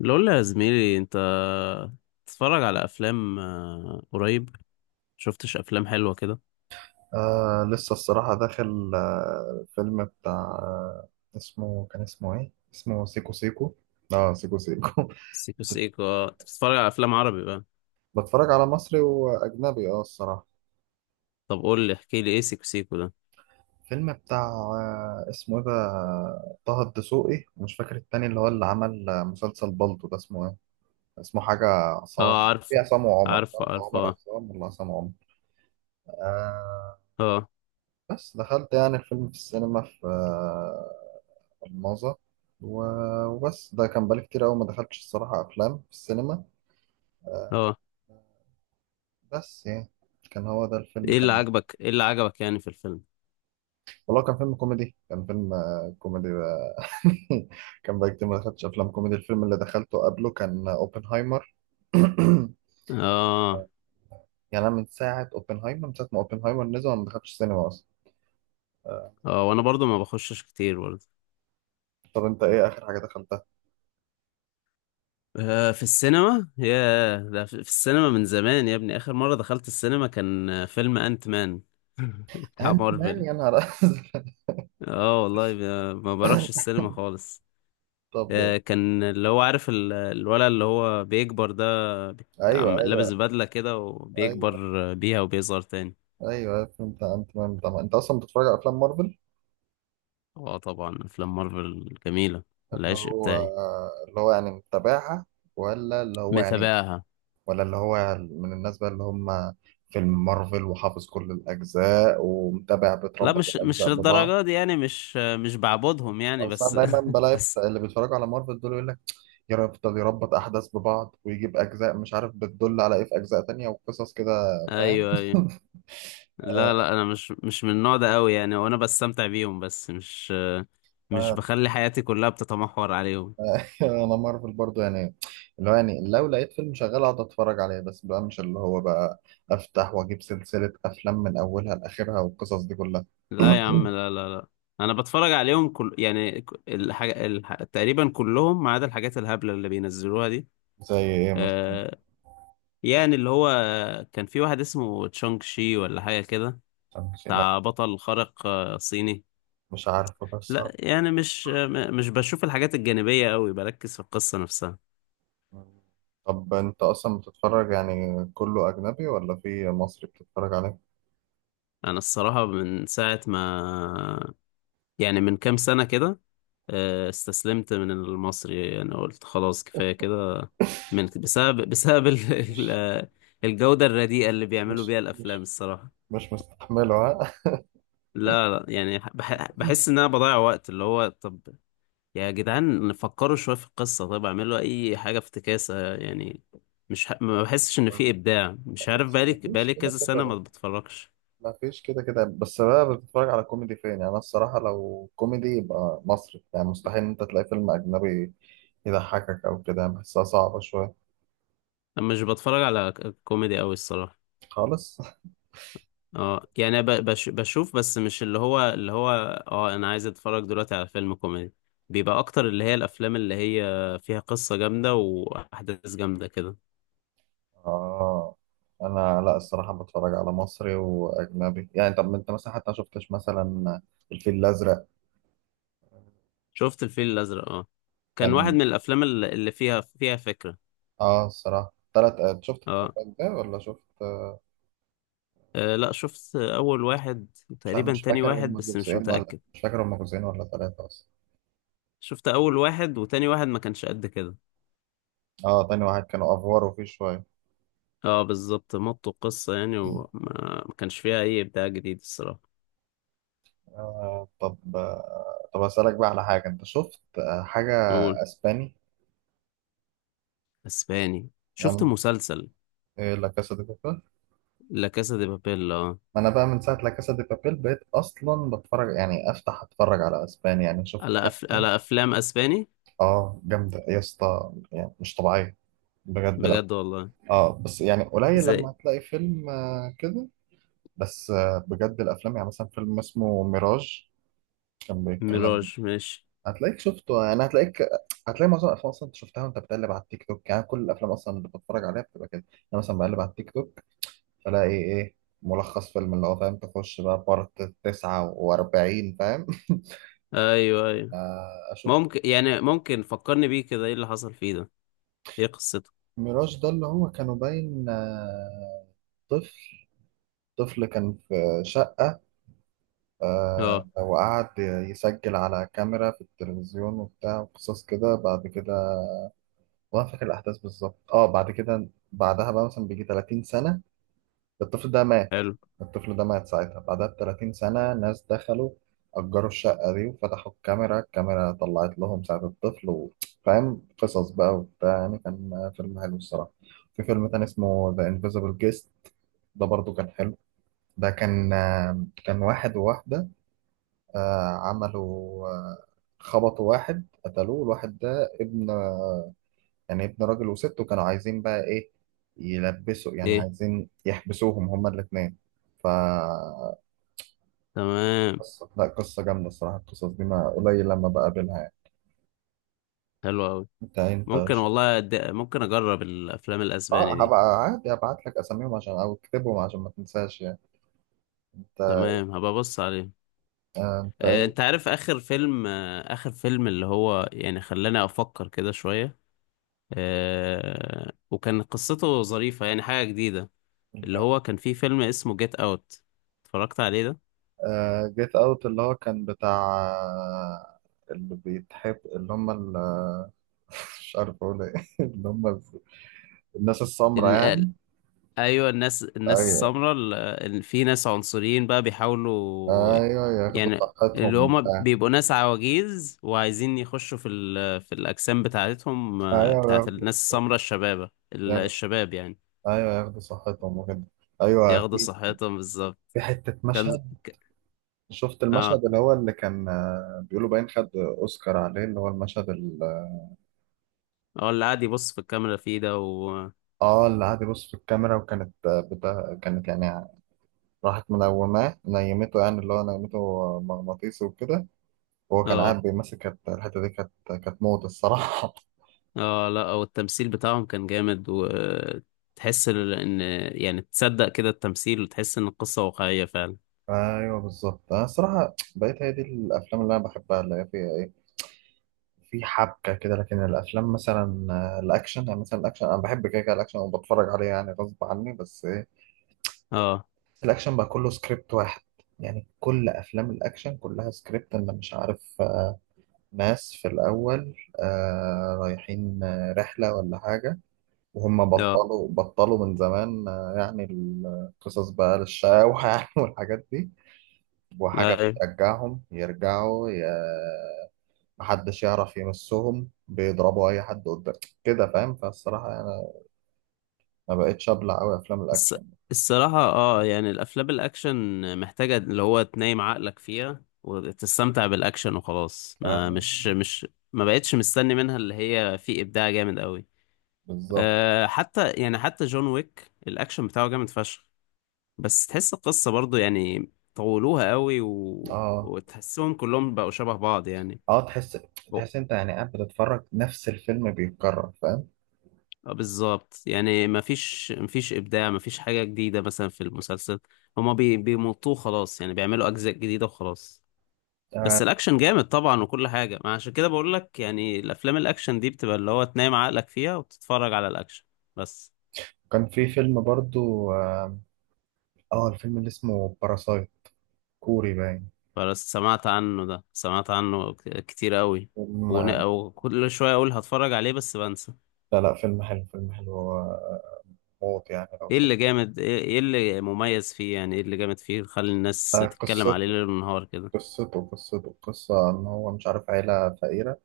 اللي اقول يا زميلي، انت تتفرج على افلام قريب؟ شفتش افلام حلوه كده؟ لسه الصراحة داخل فيلم بتاع اسمه، كان اسمه ايه؟ اسمه سيكو سيكو، اه سيكو سيكو. سيكو سيكو. اه، انت بتتفرج على افلام عربي بقى؟ بتفرج على مصري وأجنبي اه الصراحة. طب قول لي احكي لي ايه سيكو سيكو ده. فيلم بتاع اسمه ايه ده، طه الدسوقي ومش فاكر التاني اللي هو اللي عمل مسلسل بالطو ده اسمه ايه؟ اسمه حاجة، اه، عصام. في عارفه، عصام وعمر، مش عارفه، عارف عارفه، عمر اه، عصام ولا عصام عمر. آه. اه، بس دخلت يعني الفيلم في السينما في الماظة، وبس ده كان بقالي كتير أوي ما دخلتش الصراحة أفلام في السينما. اه. بس يعني كان هو ده الفيلم، كان ايه اللي عجبك يعني في الفيلم؟ والله كان فيلم كوميدي، كان فيلم كوميدي بقى. كان بقالي كتير ما دخلتش أفلام كوميدي، الفيلم اللي دخلته قبله كان أوبنهايمر. اه، يعني أنا من ساعة أوبنهايمر، من ساعة ما أوبنهايمر نزل وأنا ما دخلتش السينما أصلا. آه، اه. وانا برضو ما بخشش كتير برضو. طب أنت إيه آخر حاجة دخلتها؟ في السينما يا ده، في السينما من زمان يا ابني، اخر مره دخلت السينما كان فيلم انت مان. بتاع أنت مان، مارفل. يا نهار أزرق. اه والله، ما بروحش السينما خالص. طب. كان اللي هو عارف، الولد اللي هو بيكبر ده، بي- عم أيوه لابس أيوه. بدلة كده أيوه وبيكبر بيها وبيظهر تاني. أيوه، فيلم بتاع أنت مان. طبعا أنت أصلا بتتفرج على أفلام مارفل؟ اه طبعا، افلام مارفل جميلة. اللي العشق هو، بتاعي. اللي هو يعني متابعها، ولا اللي هو يعني، متابعها. ولا اللي هو من الناس بقى اللي هم فيلم مارفل وحافظ كل الأجزاء ومتابع لا، بتربط مش الأجزاء مش ببعض. للدرجة دي يعني، مش بعبدهم يعني، أصل أنا بس، دايما بلاقي بس. اللي بيتفرجوا على مارفل دول يقول لك يفضل يربط أحداث ببعض ويجيب أجزاء مش عارف بتدل على إيه في أجزاء تانية وقصص كده، فاهم؟ ايوه، ايوه. لا، لا، انا مش من النوع ده قوي يعني، وانا بستمتع بيهم، بس مش بخلي حياتي كلها بتتمحور عليهم. انا مارفل برضو يعني، اللي هو يعني لو لقيت فيلم شغال اقعد اتفرج عليه، بس بقى مش اللي هو بقى افتح واجيب سلسلة افلام من اولها لاخرها والقصص دي كلها. لا يا عم، لا، لا، لا. انا بتفرج عليهم كل يعني، الحاجة تقريبا كلهم، ما عدا الحاجات الهبلة اللي بينزلوها دي. زي ايه مثلا؟ آه... يعني اللي هو كان في واحد اسمه تشونغ شي ولا حاجة كده، لا، بتاع بطل خارق صيني. مش عارفه بس. لا يعني، مش آه، م- مش بشوف الحاجات الجانبية قوي، بركز في القصة نفسها. طب انت اصلا بتتفرج يعني كله اجنبي ولا في مصري بتتفرج عليه؟ انا الصراحة من ساعة ما، يعني من كام سنة كده، استسلمت من المصري يعني. قلت خلاص كفاية كده. بسبب ال- مش آه، الجودة الرديئة اللي بيعملوا مش، بيها الأفلام مش الصراحة. مش مستحمله ها. لا، لا، يعني بحس إن أنا بضيع وقت اللي هو، طب يا جدعان فكروا شوية في القصة، طب اعملوا أي حاجة، افتكاسة يعني. مش ح... ما بحسش إن في إبداع، مش عارف، مفيش، بقالي مفيش بقالي كده كذا سنة ما كده بتفرجش. ما فيش كده كده بس بقى بتتفرج على كوميدي فين؟ يعني انا الصراحه لو كوميدي يبقى مصري، يعني مستحيل ان انت تلاقي فيلم اجنبي يضحكك او كده، يعني بحسها صعبه شويه أنا مش بتفرج على كوميدي أوي الصراحة. خالص. اه يعني، أنا ب- بش بشوف، بس مش اللي هو. اه، انا عايز اتفرج دلوقتي على فيلم كوميدي، بيبقى اكتر اللي هي الافلام اللي هي فيها قصة جامدة واحداث جامدة كده. اه. انا لا الصراحه بتفرج على مصري واجنبي يعني. طب انت مثلا حتى ما شفتش مثلا الفيل الازرق؟ شفت الفيل الازرق، اه. كان واحد كان، من الافلام اللي فيها فكرة. اه الصراحه تلات، شفت التلات اه، اجزاء ولا شفت؟ لا، شفت اول واحد وتقريبا مش تاني فاكر واحد، هم بس مش جزئين، ولا متأكد. مش فاكر هم جزئين ولا ثلاثه اصلا. شفت اول واحد وتاني واحد، ما كانش قد كده. اه تاني واحد كانوا افوار وفيه شويه. اه بالظبط، مطوا القصة يعني، وما ما كانش فيها اي ابداع جديد الصراحة. آه طب، آه طب أسألك بقى على حاجة، أنت شفت آه حاجة نقول أسباني؟ اسباني. شفت عن مسلسل لا كاسا دي بابيل؟ لا كاسا دي بابيل، اه. ما أنا بقى من ساعة لا كاسا دي بابيل بقيت أصلا بتفرج يعني أفتح أتفرج على أسباني، يعني شفت كام فيلم. على افلام اسباني. آه جامدة يا اسطى، يعني مش طبيعية بجد، لا. بجد والله. آه بس يعني قليل لما زي هتلاقي فيلم آه كده، بس آه بجد الأفلام. يعني مثلا فيلم اسمه ميراج، كان بيتكلم. ميراج، ماشي. هتلاقيك شفته، يعني هتلاقيك، هتلاقي معظم الافلام اصلا انت شفتها وانت بتقلب على التيك توك. يعني كل الافلام اصلا اللي بتفرج عليها بتبقى كده، انا مثلا بقلب على التيك توك فلاقي ايه، ملخص فيلم، اللي هو فاهم، تخش بقى بارت 49، فاهم؟ ايوه، ايوه. آه، اشوف. ممكن فكرني بيه كده، ايه اللي حصل فيه ده؟ ايه قصته؟ ميراج ده اللي هو كانوا باين طفل، كان في شقة، اه، وقعد يسجل على كاميرا في التلفزيون وبتاع وقصص كده. بعد كده، وانا فاكر الاحداث بالظبط، اه بعد كده بعدها بقى مثلا بيجي 30 سنة، الطفل ده مات. حلو، الطفل ده مات ساعتها، بعدها بتلاتين سنة ناس دخلوا أجروا الشقة دي وفتحوا الكاميرا، الكاميرا طلعت لهم ساعة الطفل فاهم قصص بقى وبتاع، يعني كان فيلم حلو الصراحة. في فيلم تاني اسمه The Invisible Guest، ده برضو كان حلو. ده كان، كان واحد وواحدة، عملوا، خبطوا واحد قتلوه، الواحد ده ابن يعني ابن راجل وست، وكانوا عايزين بقى ايه، يلبسوا، يعني ايه، عايزين يحبسوهم هما الاتنين. ف تمام، قصة، لا قصة جامدة الصراحة، القصص دي ما قليل لما بقابلها يعني. حلو قوي. انت انت ممكن والله، أد... ممكن اجرب الافلام اه الاسباني دي. هبقى عادي هبعت لك اساميهم عشان، او اكتبهم عشان ما تنساش يعني. انت تمام هبقى ابص عليه. آه، انت ايه؟ انت عارف اخر فيلم، اللي هو يعني خلاني افكر كده شوية، وكان قصته ظريفة يعني، حاجة جديدة. الم- اللي هو كان فيه فيلم اسمه جيت اوت، اتفرجت عليه ده؟ آه جيت اوت، اللي هو كان بتاع اللي بيتحب، اللي هم مش عارف اقول ايه. اللي هم الناس السمرا إن... آه، يعني. ايوه، الناس ايوه السمراء، إن في ناس عنصريين بقى بيحاولوا. ايوه، ياخدوا يعني اللي صحتهم هما وبتاع. بيبقوا ناس عواجيز وعايزين يخشوا في الاجسام بتاعتهم، ايوه بتاعت ياخدوا، الناس السمراء الشبابه، ال- ياخدوا- الشباب يعني. ايوه ياخدوا صحتهم وكده. ايوه، ياخدوا في صحتهم بالظبط. في حتة كان مشهد، ك- شفت اه، المشهد اللي هو اللي كان بيقولوا باين خد اوسكار عليه، اللي هو المشهد. هو اللي قاعد يبص في الكاميرا فيه ده، اه اللي قعد يبص في الكاميرا، وكانت بتا... كانت يعني راحت منوماه، نيمته يعني، اللي هو نيمته مغناطيسي وكده، وهو كان اه، قاعد بيمسك. الحته دي كانت، كانت موت الصراحه. اه، لا، هو التمثيل بتاعهم كان جامد، وتحس ان يعني، تصدق كده التمثيل، وتحس ان القصة واقعية فعلا. ايوه بالظبط، انا الصراحه بقيت هي دي الافلام اللي انا بحبها، اللي هي فيها ايه، في حبكه كده. لكن الافلام مثلا الاكشن، يعني مثلا الاكشن انا بحب كده كده الاكشن وبتفرج عليه يعني غصب عني، بس إيه، اه، الأكشن بقى كله سكريبت واحد. يعني كل أفلام الأكشن كلها سكريبت، أنا مش عارف، ناس في الأول رايحين رحلة ولا حاجة، وهم اه، بطلوا من زمان، يعني القصص بقى للشقاوة يعني، والحاجات دي وحاجة أيوة. بترجعهم يرجعوا محدش يعرف يمسهم، بيضربوا أي حد قدام كده، فاهم؟ فالصراحة أنا ما بقتش أبلع أوي أفلام الص- الأكشن. الصراحة اه يعني، الافلام الاكشن محتاجة اللي هو تنايم عقلك فيها وتستمتع بالاكشن وخلاص، ما آه، مش مش ما بقتش مستني منها اللي هي في ابداع جامد قوي. بالظبط. حتى جون ويك الاكشن بتاعه جامد فشخ، بس تحس القصة برضو يعني طولوها قوي، و... اه وتحسهم كلهم بقوا شبه بعض يعني. اه، تحس، هو- انت يعني قاعد بتتفرج نفس الفيلم بيتكرر، فاهم؟ اه، بالظبط يعني. مفيش إبداع، مفيش حاجة جديدة. مثلا في المسلسل، هما بيمطوه خلاص يعني، بيعملوا أجزاء جديدة وخلاص. بس آه. الأكشن جامد طبعا وكل حاجة، ما عشان كده بقول لك يعني الأفلام الأكشن دي بتبقى اللي هو تنام عقلك فيها وتتفرج على الأكشن بس كان في فيلم برضو اه، الفيلم اللي اسمه باراسايت، كوري باين. بس سمعت عنه، ده سمعت عنه كتير قوي. فيلم، وكل شوية أقول هتفرج عليه بس بنسى. لا لا، فيلم حلو، فيلم حلو موت يعني لو ايه شفت. اللي جامد ايه إيه اللي مميز فيه يعني، ايه اللي جامد فيه خلي الناس آه تتكلم عليه قصته، ليل ونهار كده؟ قصته قصة ان هو مش عارف، عيلة فقيرة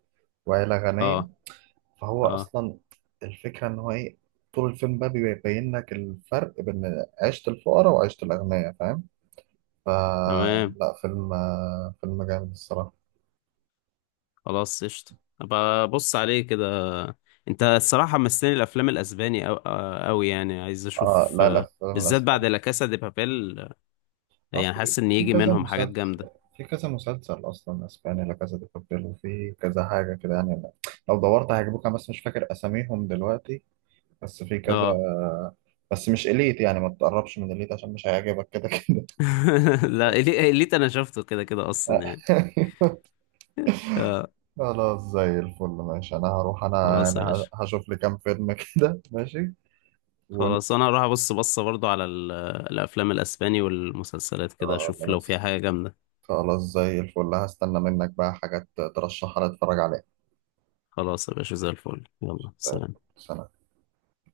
وعيلة غنية، اه، فهو اه. اصلا الفكرة ان هو ايه، طول الفيلم بقى بيبين لك الفرق بين عيشة الفقراء وعيشة الأغنياء، فاهم؟ تمام، فلا فيلم فيلم جامد الصراحة. خلاص قشطة. ابقى بص عليه كده. انت الصراحة مستني الافلام الاسباني او آه، اوي يعني، عايز اه اشوف لا لا، فيلم بالذات بعد الاسباني لا كاسا دي بابيل، اه، يعني في حاسس ان في يجي كذا منهم حاجات مسلسل، جامدة. في كذا مسلسل اصلا اسباني لا كذا دي بابيل، وفي كذا حاجه كده يعني. أنا لو دورت هيعجبوك، انا بس مش فاكر اساميهم دلوقتي، بس في كذا. اه. بس مش اليت، يعني ما تقربش من اليت عشان مش هيعجبك كده كده. لا، إليت انا شفته كده كده اصلا يعني. اه. خلاص زي الفل، ماشي انا هروح، انا خلاص يعني يا باشا. هشوف لي كام فيلم كده، ماشي. ون... خلاص انا هروح ابص بصه برضو على الافلام الاسباني والمسلسلات كده، اشوف لو فيها خلاص، حاجه جامده. خلاص زي الفل، هستنى منك بقى حاجات ترشحها لي اتفرج عليها. خلاص يا باشا، زي الفل، يلا زي الفل. سلام. سلام.